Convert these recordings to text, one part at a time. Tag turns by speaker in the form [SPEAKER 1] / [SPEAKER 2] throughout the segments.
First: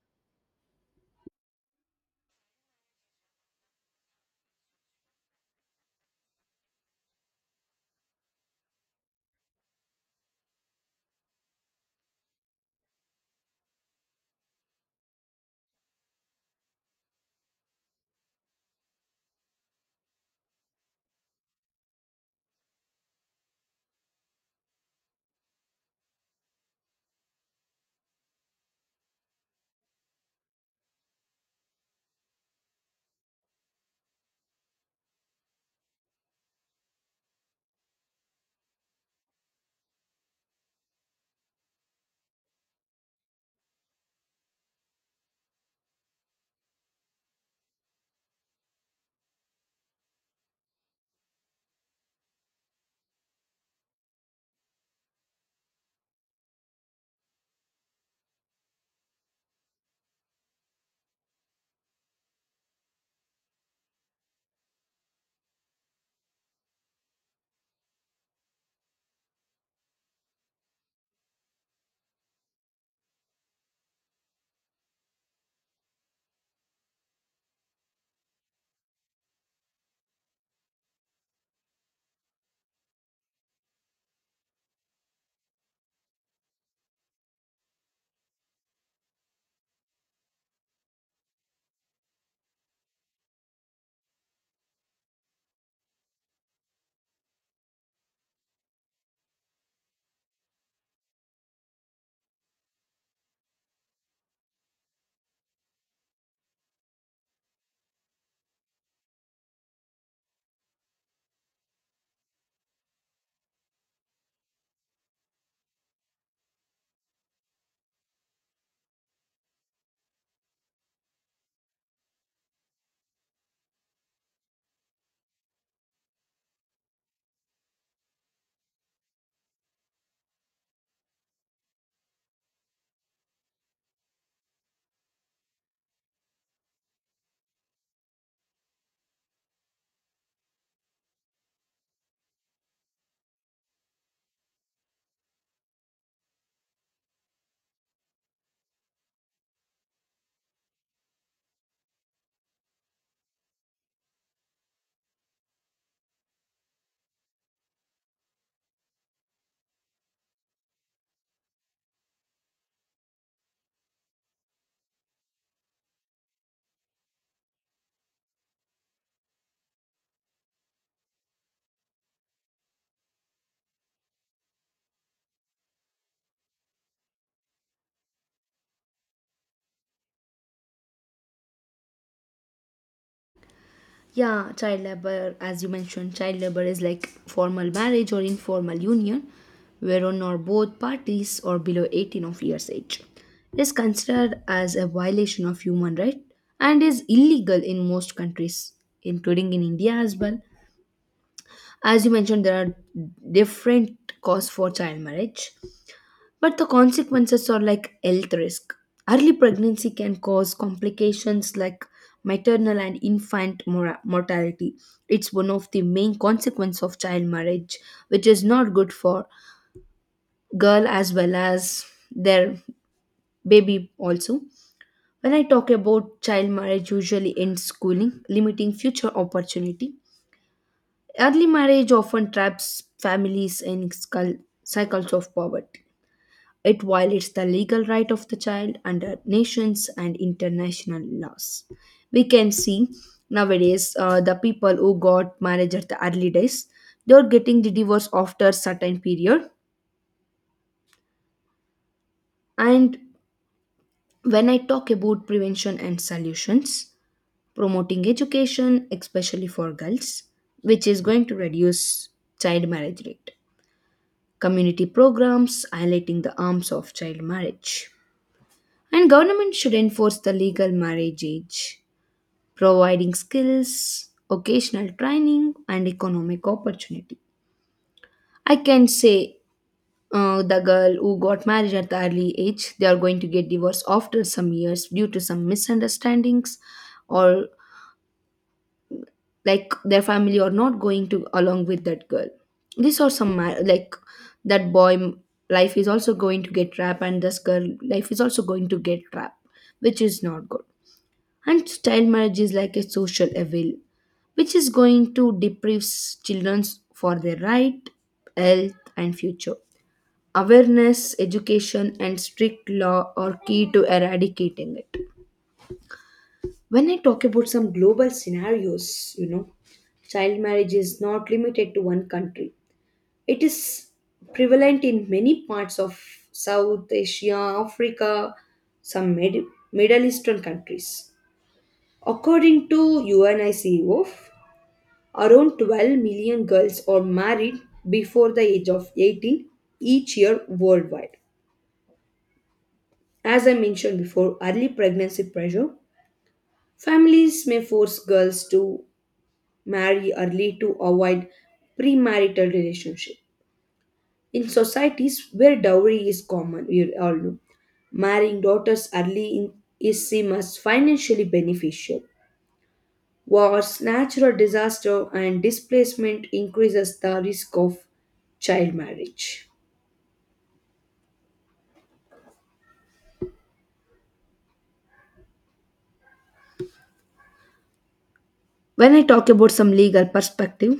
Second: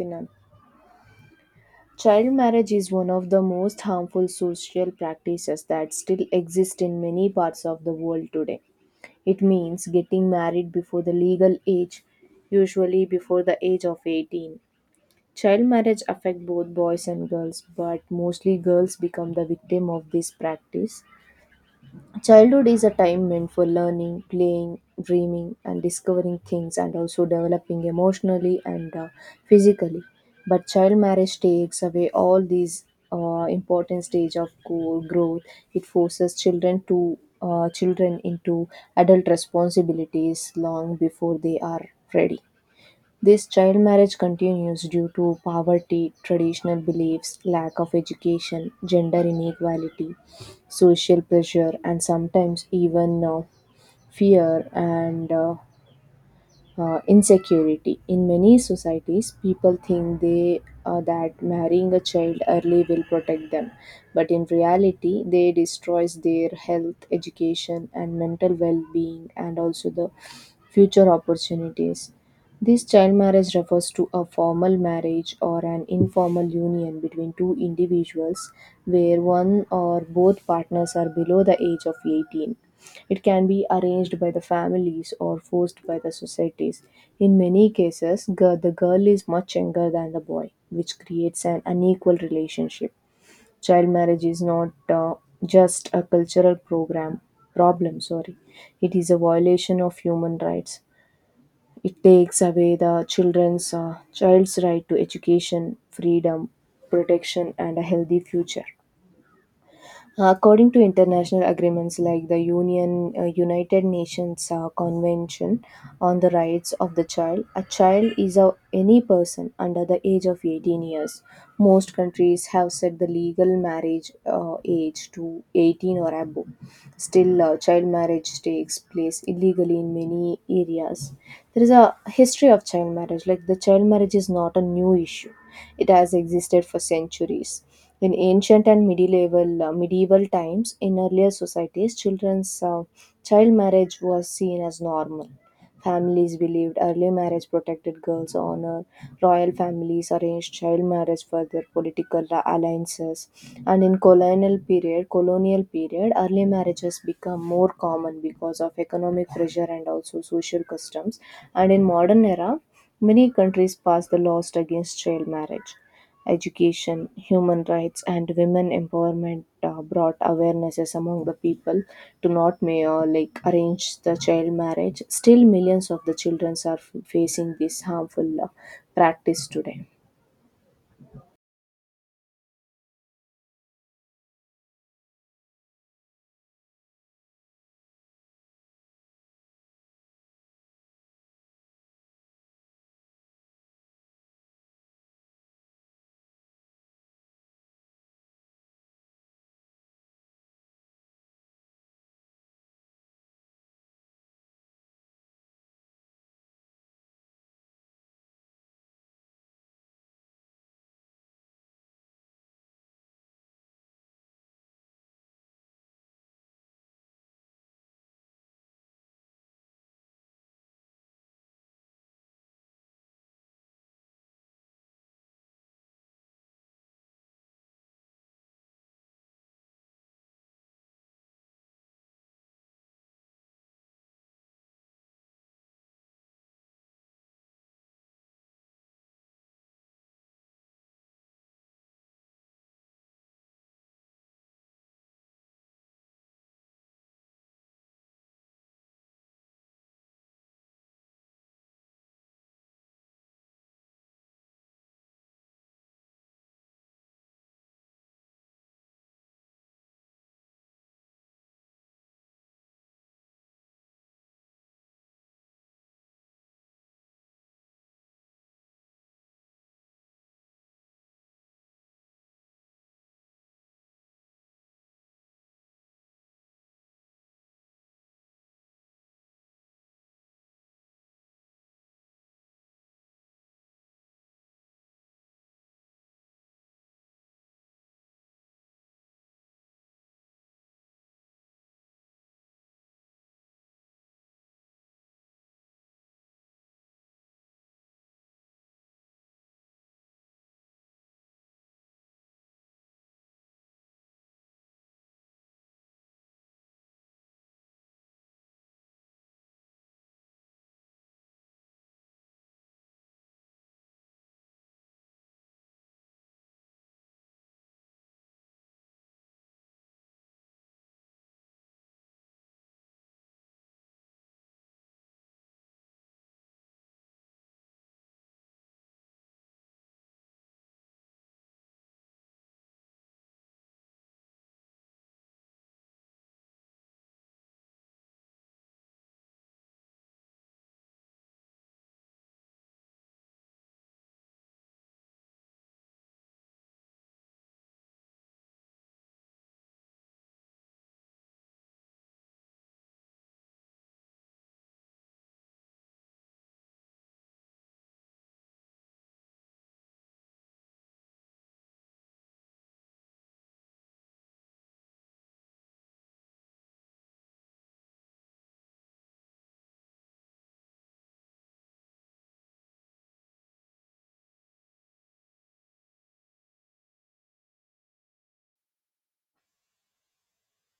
[SPEAKER 1] Pinam. Child marriage is one of the most harmful social practices that still exist in many parts of the world today. It means getting married before the legal age, usually before the age of 18. Child marriage affects both boys and girls, but mostly girls become the victim of this practice. Childhood is a time meant for learning, playing, dreaming, and discovering things, and also developing emotionally and physically. But child marriage takes away all these important stage of growth. It forces children to children into adult responsibilities long before they are ready. This child marriage continues due to poverty, traditional beliefs, lack of education, gender inequality, social pressure, and sometimes even fear and insecurity. In many societies, people think they that marrying a child early will protect them, but in reality, they destroys their health, education, and mental well-being, and also the future opportunities. This child marriage refers to a formal marriage or an informal union between two individuals where one or both partners are below the age of 18. It can be arranged by the families or forced by the societies. In many cases, the girl is much younger than the boy, which creates an unequal relationship. Child marriage is not just a cultural program problem, sorry. It is a violation of human rights. It takes away the children's child's right to education, freedom, protection, and a healthy future. According to international agreements like the Union United Nations Convention on the Rights of the Child, a child is any person under the age of 18 years. Most countries have set the legal marriage age to 18 or above. Still, child marriage takes place illegally in many areas. There is a history of child marriage. Like the child marriage is not a new issue; it has existed for centuries in ancient and medieval times. In earlier societies, child marriage was seen as normal. Families believed early marriage protected girls' honor. Royal families arranged child marriage for their political alliances. And in colonial period, early marriages become more common because of economic pressure and also social customs. And in modern era, many countries passed the laws against child marriage. Education, human rights, and women empowerment brought awarenesses among the people to not may like arrange the child marriage. Still, millions of the children are facing this harmful practice today.
[SPEAKER 2] Yeah, child labor, as you mentioned, child labor is like formal marriage or informal union, whereon or both parties are below 18 of years age. It is considered as a violation of human right and is illegal in most countries, including in India as well. As you mentioned, there are different causes for child marriage, but the consequences are like health risk. Early pregnancy can cause complications like maternal and infant mortality. It's one of the main consequences of child marriage, which is not good for girl as well as their baby also. When I talk about child marriage, usually ends schooling, limiting future opportunity. Early marriage often traps families in cycles of poverty. It violates the legal right of the child under nations and international laws. We can see nowadays the people who got marriage at the early days, they're getting the divorce after certain period. And when I talk about prevention and solutions, promoting education, especially for girls, which is going to reduce child marriage rate, community programs highlighting the harms of child marriage. And government should enforce the legal marriage age, providing skills, occasional training, and economic opportunity. I can say the girl who got married at the early age, they are going to get divorced after some years due to some misunderstandings, or like their family are not going to along with that girl. These are some that life is also going to get trapped, and this girl life is also going to get trapped, which is not good. And child marriage is like a social evil which is going to deprive children for their right, health, and future. Awareness, education, and strict law are key to eradicating it. When I talk about some global scenarios, child marriage is not limited to one country. It is prevalent in many parts of South Asia, Africa, some Middle Eastern countries. According to UNICEF, around 12 million girls are married before the age of 18 each year worldwide. As I mentioned before, early pregnancy pressure. Families may force girls to marry early to avoid premarital relationship. In societies where dowry is common, we all know, marrying daughters early in, is seen as financially beneficial. Wars, natural disaster, and displacement increases the risk of child marriage. When I talk about some legal perspective,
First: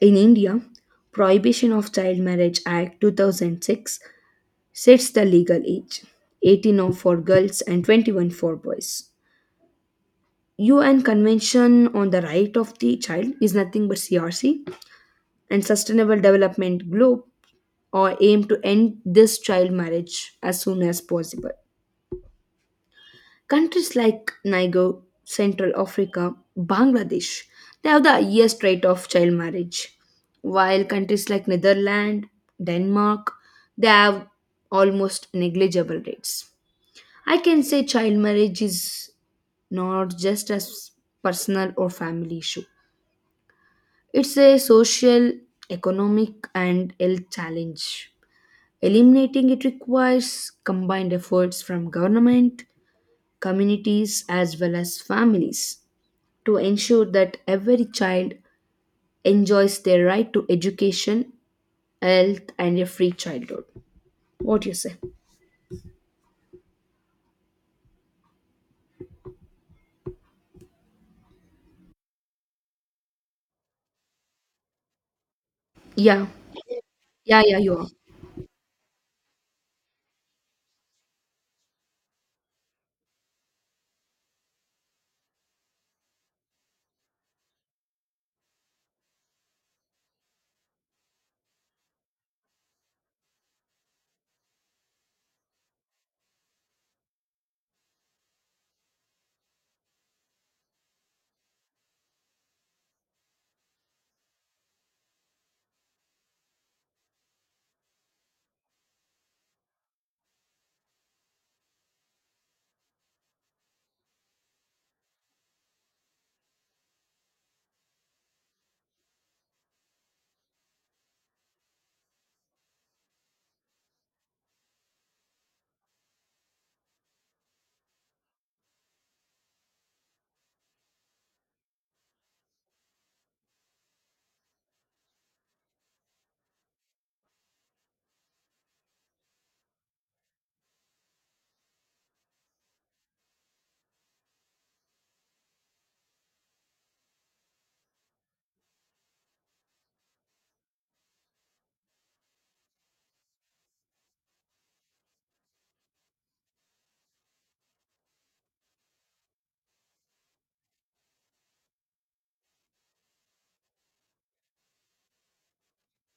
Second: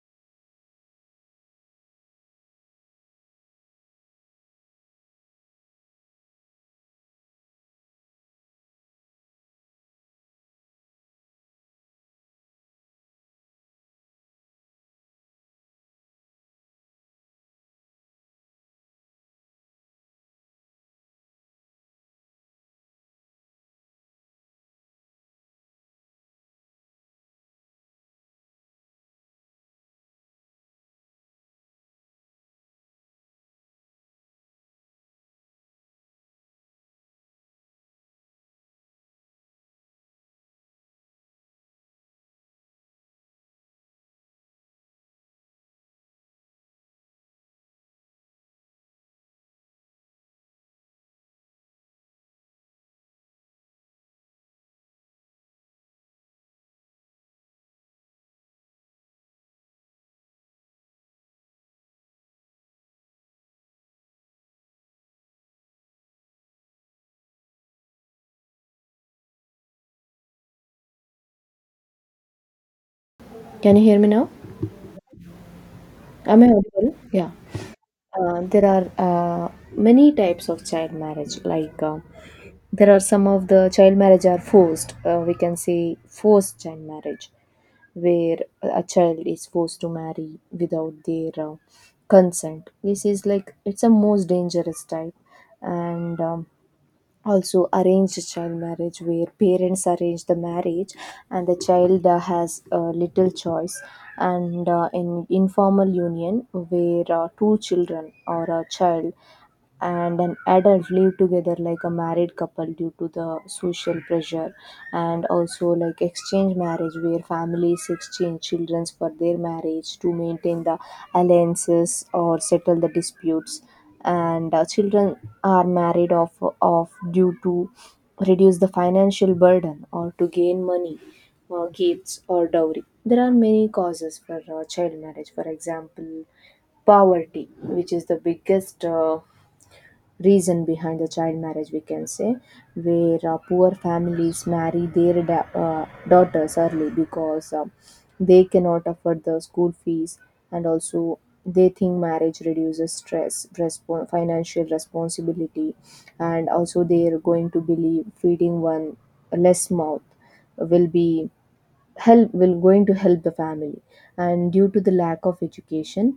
[SPEAKER 2] in India, Prohibition of Child Marriage Act 2006 sets the legal age 18 for girls and 21 for boys. UN Convention on the Right of the Child is nothing but CRC, and Sustainable Development Globe or aim to end this child marriage as soon as possible. Countries like Niger, Central Africa, Bangladesh, they have the highest rate of child marriage, while countries like Netherlands, Denmark, they have almost negligible rates. I can say child marriage is not just a personal or family issue. It's a social, economic, and health challenge. Eliminating it requires combined efforts from government, communities, as well as families to ensure that every child enjoys their right to education, health, and a free childhood. What do you say?
[SPEAKER 1] Can you hear me now?
[SPEAKER 2] Yeah,
[SPEAKER 1] Am I audible? Yeah.
[SPEAKER 2] yeah, yeah, you are.
[SPEAKER 1] There are many types of child marriage. Like there are some of the child marriage are forced. We can say forced child marriage where a child is forced to marry without their consent. This is like it's a most dangerous type, and also arranged child marriage where parents arrange the marriage and the child has little choice, and in informal union where two children or a child and an adult live together like a married couple due to the social pressure, and also like exchange marriage where families exchange children for their marriage to maintain the alliances or settle the disputes. And children are married off due to reduce the financial burden or to gain money, gifts or dowry. There are many causes for child marriage. For example, poverty, which is the biggest reason behind the child marriage, we can say, where poor families marry their daughters early because they cannot afford the school fees, and also they think marriage reduces financial responsibility, and also they are going to believe feeding one less mouth will be help will going to help the family. And due to the lack of education,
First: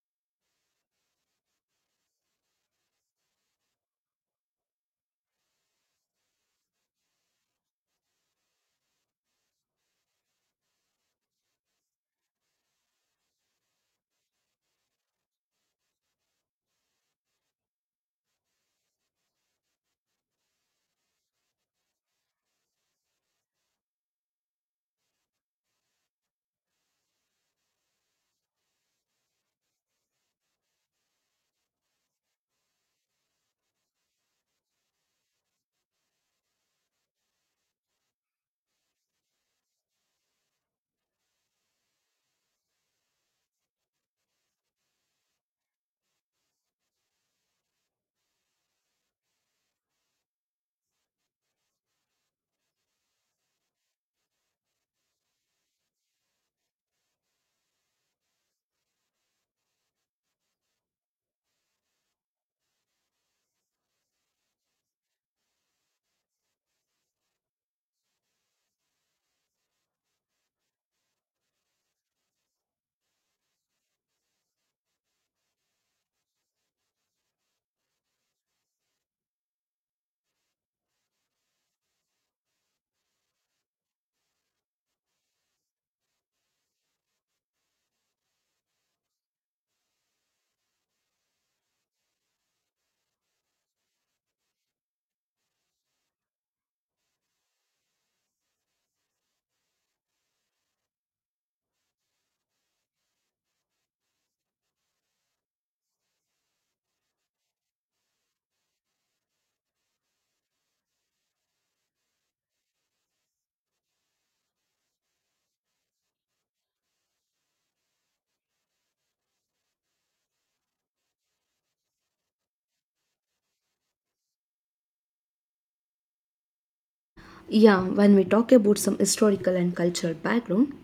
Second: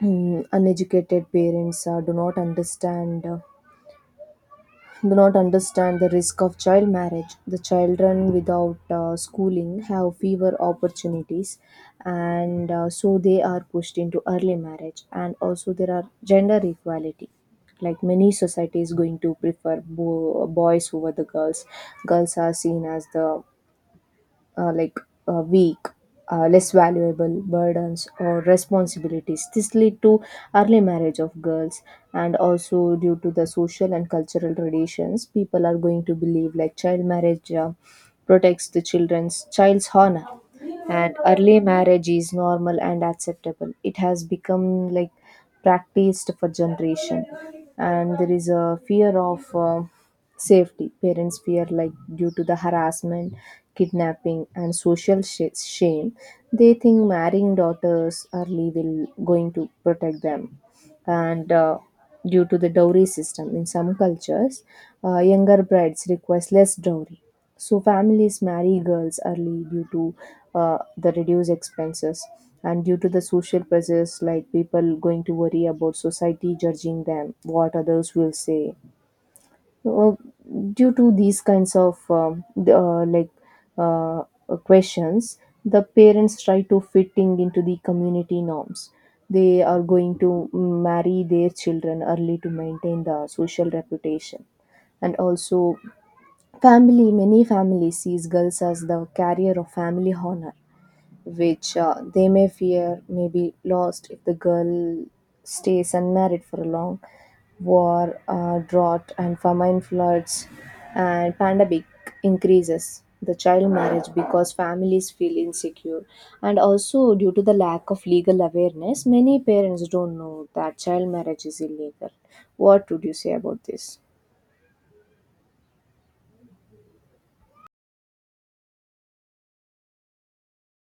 [SPEAKER 1] uneducated parents do not understand the risk of child marriage. The children without schooling have fewer opportunities, and so they are pushed into early marriage. And also, there are gender equality. Like many societies, going to prefer boys over the girls. Girls are seen as the uh, like weak, less valuable burdens or responsibilities. This lead to early marriage of girls, and also due to the social and cultural traditions, people are going to believe like child marriage protects the children's child's honor, and early marriage is normal and acceptable. It has become like practiced for generation, and there is a fear of. Safety. Parents fear, like, due to the harassment, kidnapping, and social shame, they think marrying daughters early will going to protect them. And due to the dowry system in some cultures, younger brides request less dowry. So families marry girls early due to the reduced expenses, and due to the social pressures like people going to worry about society judging them, what others will say, uh, due to these kinds of the, like uh, questions. The parents try to fitting into the community norms. They are going to marry their children early to maintain the social reputation. And also, family many families sees girls as the carrier of family honor, which they may fear may be lost if the girl stays unmarried for a long. War, drought, and famine floods, and pandemic increases the child marriage because families feel insecure. And also due to the lack of legal awareness, many parents don't know that child marriage is illegal. What would you say about this?
[SPEAKER 2] Yeah, when we talk about some historical and cultural background,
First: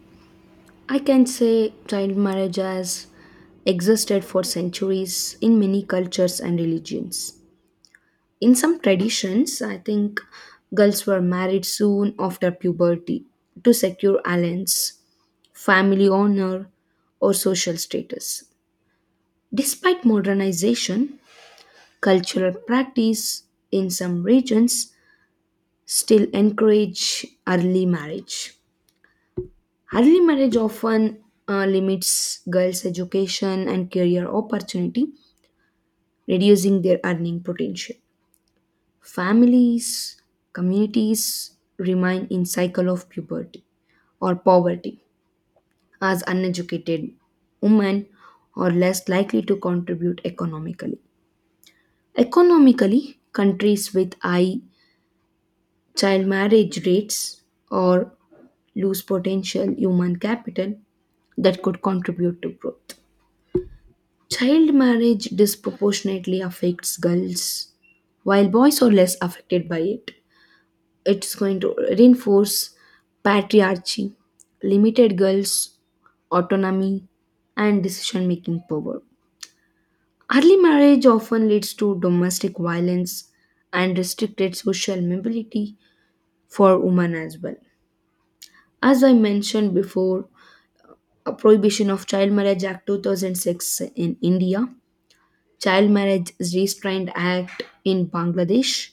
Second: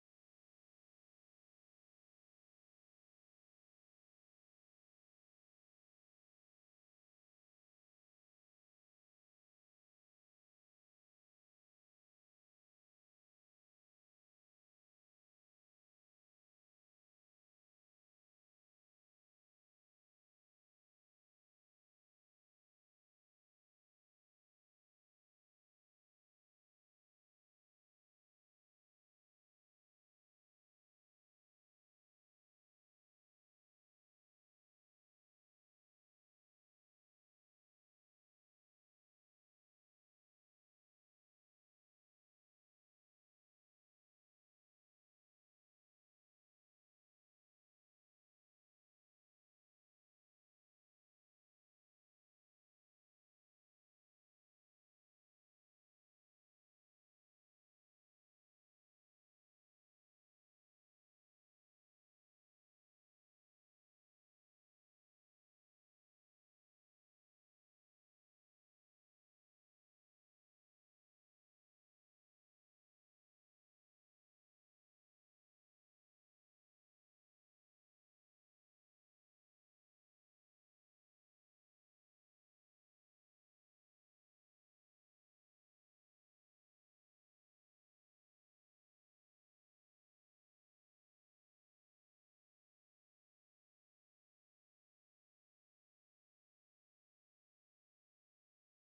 [SPEAKER 2] I can say child marriage as existed for centuries in many cultures and religions. In some traditions, I think girls were married soon after puberty to secure alliance, family honor, or social status. Despite modernization, cultural practice in some regions still encourage early marriage. Early marriage often limits girls' education and career opportunity, reducing their earning potential. Families, communities remain in cycle of puberty or poverty as uneducated women are less likely to contribute economically. Economically, countries with high child marriage rates or lose potential human capital that could contribute to growth. Child marriage disproportionately affects girls, while boys are less affected by it. It's going to reinforce patriarchy, limited girls' autonomy, and decision making power. Early marriage often leads to domestic violence and restricted social mobility for women as well. As I mentioned before, a prohibition of child marriage act 2006 in India, child marriage is restrained act in Bangladesh.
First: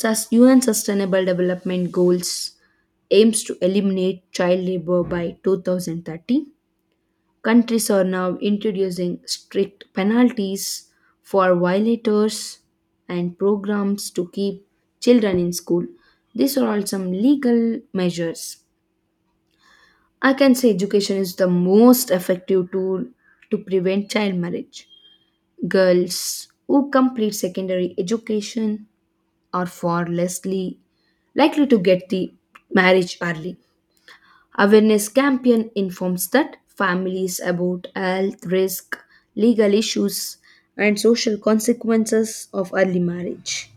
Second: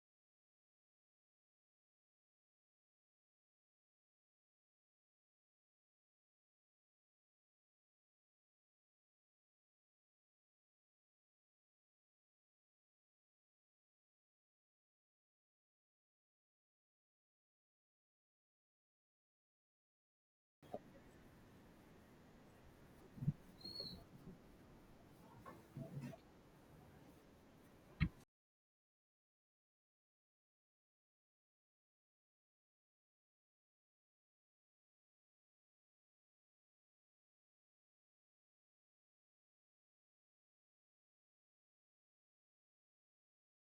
[SPEAKER 2] Thus, UN Sustainable Development Goals aims to eliminate child labor by 2030. Countries are now introducing strict penalties for violators and programs to keep children in school. These are all some legal measures. I can say education is the most effective tool to prevent child marriage. Girls who complete secondary education are far likely to get the marriage early. Awareness campaign informs that families about health risk, legal issues, and social consequences of early marriage.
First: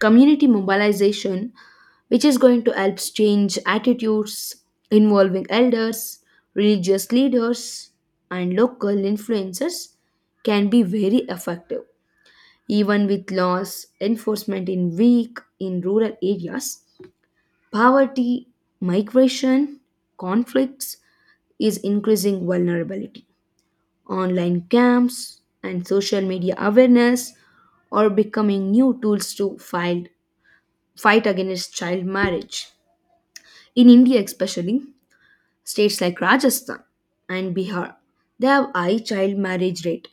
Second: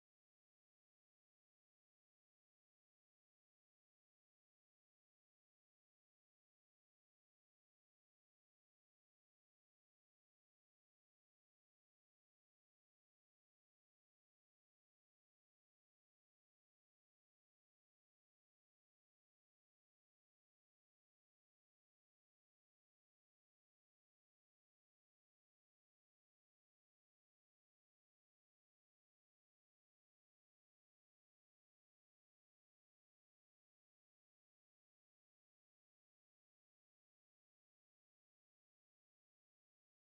[SPEAKER 2] Community mobilization, which is going to help change attitudes involving elders, religious leaders, and local influencers, can be very effective. Even with laws enforcement in weak in rural areas, poverty, migration, conflicts is increasing vulnerability. Online camps and social media awareness are becoming new tools to fight, fight against child marriage. In India, especially, states like Rajasthan and Bihar, they have high child marriage rate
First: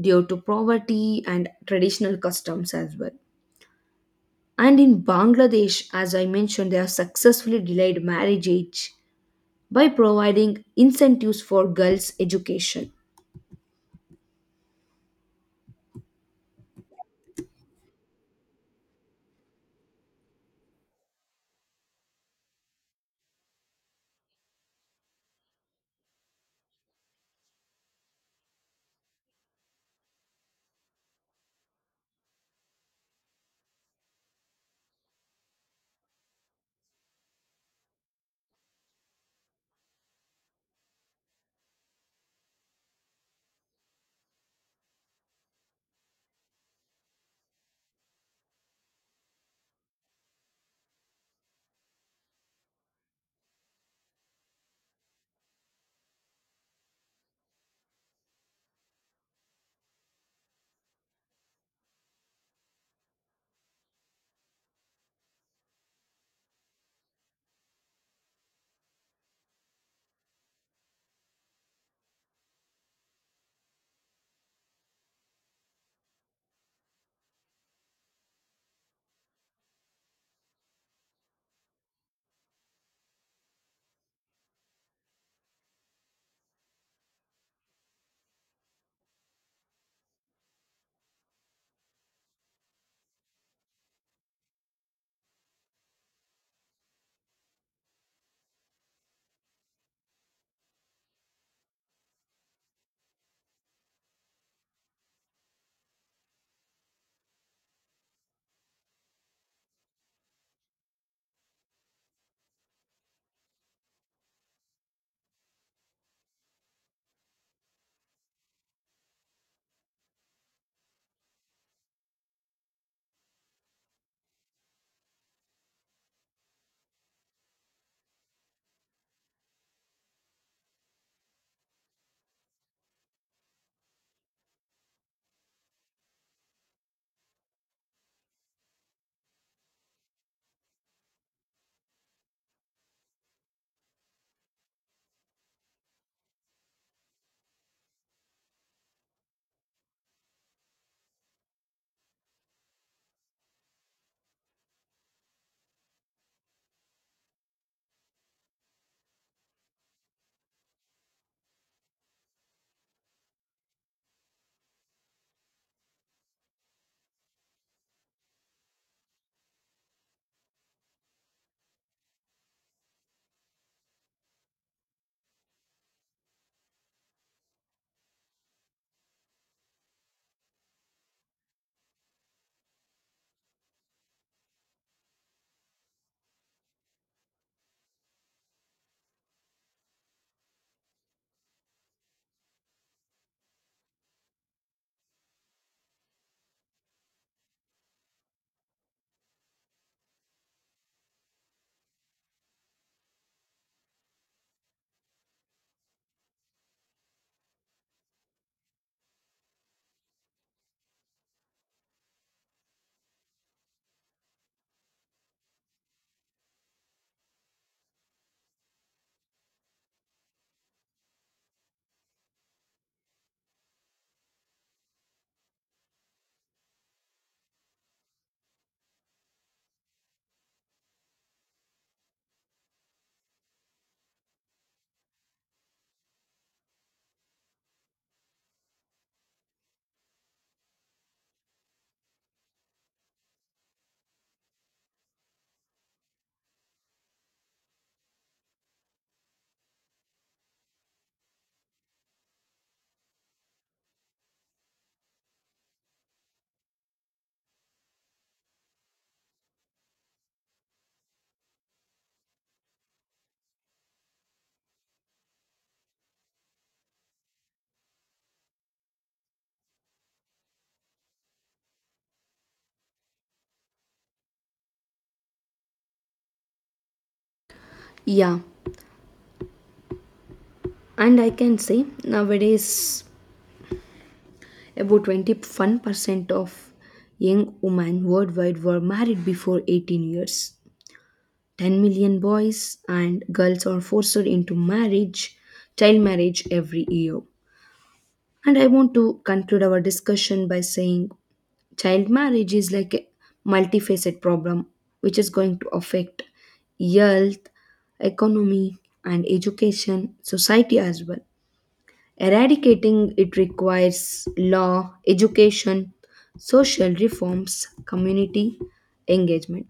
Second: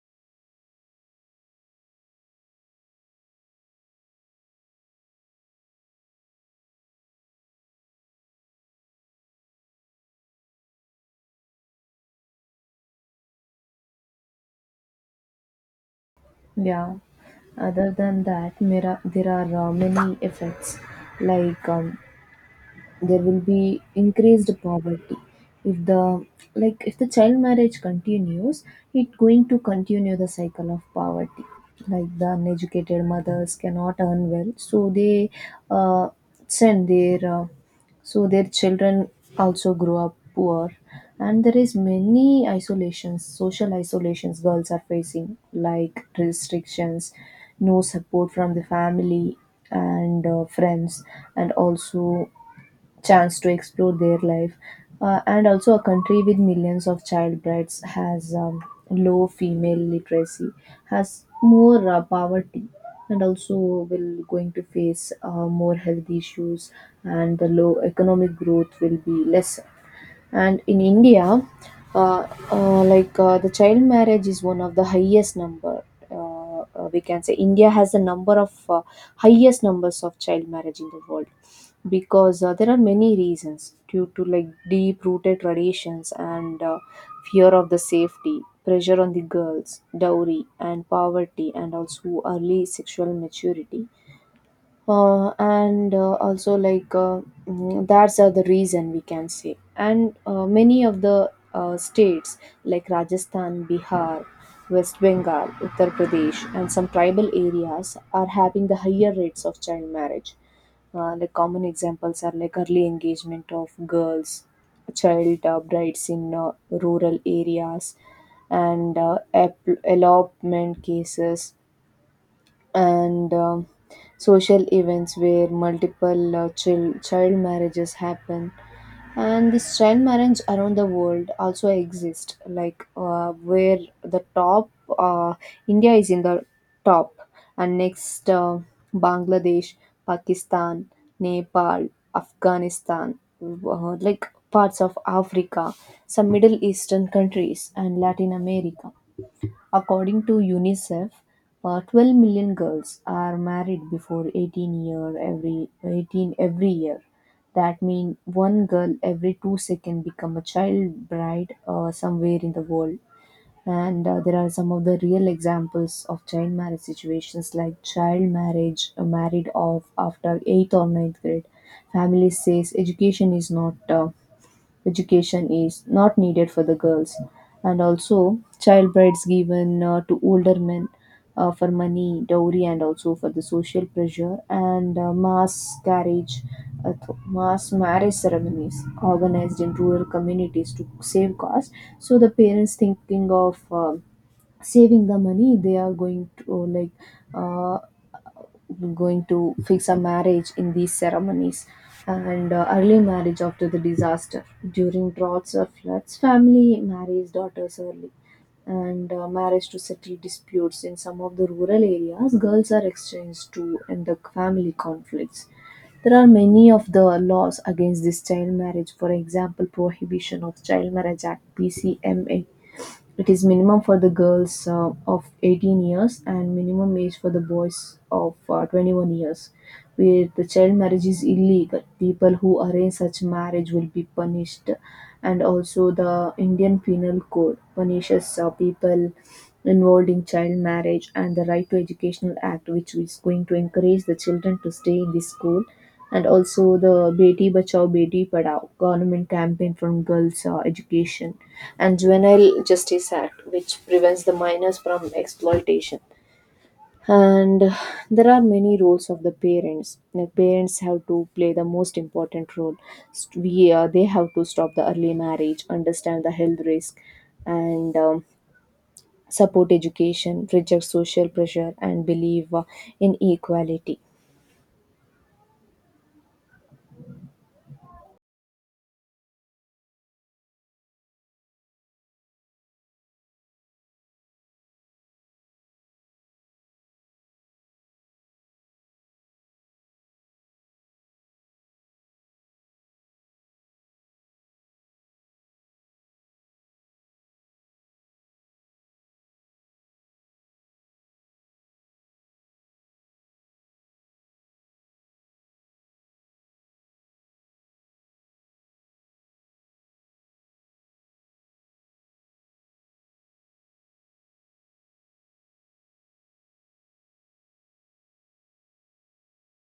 [SPEAKER 2] due to poverty and traditional customs as well. And in Bangladesh, as I mentioned, they have successfully delayed marriage age by providing incentives for girls' education.
[SPEAKER 1] Yeah. Other than that, there are many effects like there will be increased poverty if the like if the child marriage continues. It going to continue the cycle of poverty like the uneducated mothers cannot earn well, so they uh, send their so their children also grow up poor. And there is many isolations, social isolations girls are facing like restrictions, no support from the family and friends, and also chance to explore their life. And also, a country with millions of child brides has low female literacy, has more poverty, and also will going to face more health issues, and the low economic growth will be less. And in india, uh, the child marriage is one of the highest number. We can say india has the number of highest numbers of child marriage in the world, because there are many reasons due to like deep rooted traditions and fear of the safety, pressure on the girls, dowry and poverty, and also early sexual maturity. And also like mm, that's the reason we can say. And many of the states like rajasthan, bihar, west bengal, uttar pradesh, and some tribal areas are having the higher rates of child marriage. Like common examples are like early engagement of girls, child brides in rural areas, and elopement cases, and social events where multiple child marriages happen. And this child marriage around the world also exist like where the top uh, india is in the top, and next bangladesh, pakistan, nepal, afghanistan, like parts of africa, some middle eastern countries and latin america. According to UNICEF, 12 million girls are married before 18 every year. That means one girl every 2 seconds become a child bride somewhere in the world. And there are some of the real examples of child marriage situations like child marriage married off after 8th or ninth grade. Family says education is not needed for the girls, and also child brides given to older men for money, dowry, and also for the social pressure, and mass marriage ceremonies organized in rural communities to save cost. So the parents thinking of saving the money, they are going to Uh, going to fix a marriage in these ceremonies. And early marriage after the disaster, during droughts or floods family marries daughters early. And marriage to settle disputes, in some of the rural areas girls are exchanged to end the family conflicts. There are many of the laws against this child marriage, for example Prohibition of Child Marriage Act, PCMA. It is minimum for the girls of 18 years and minimum age for the boys of 21 years. Where the child marriage is illegal, people who arrange such marriage will be punished. And also, the Indian Penal Code punishes people involved in child marriage, and the Right to Educational Act, which is going to encourage the children to stay in the school, and also the Beti Bachao Beti Padhao government campaign from girls' education, and Juvenile Justice Act which prevents the minors from exploitation. And there are many roles of the parents. The parents have to play the most important role. St- we They have to stop the early marriage, understand the health risk, and support education, reject social pressure, and believe in equality.
[SPEAKER 2] Yeah, and I can say nowadays about 21% of young women worldwide were married before 18 years. 10 million boys and girls are forced into marriage, child marriage every year. And I want to conclude our discussion by saying child marriage is like a multifaceted problem which is going to affect health, economy, and education society as well. Eradicating it requires law, education, social reforms, community engagement.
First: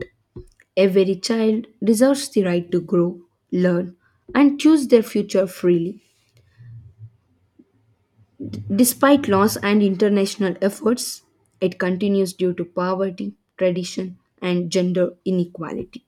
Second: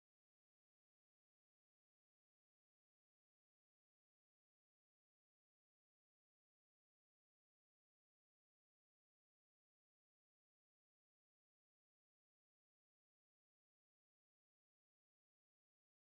[SPEAKER 2] Every child deserves the right to grow, learn, and choose their future freely. Despite laws and international efforts, it continues due to poverty, tradition, and gender inequality.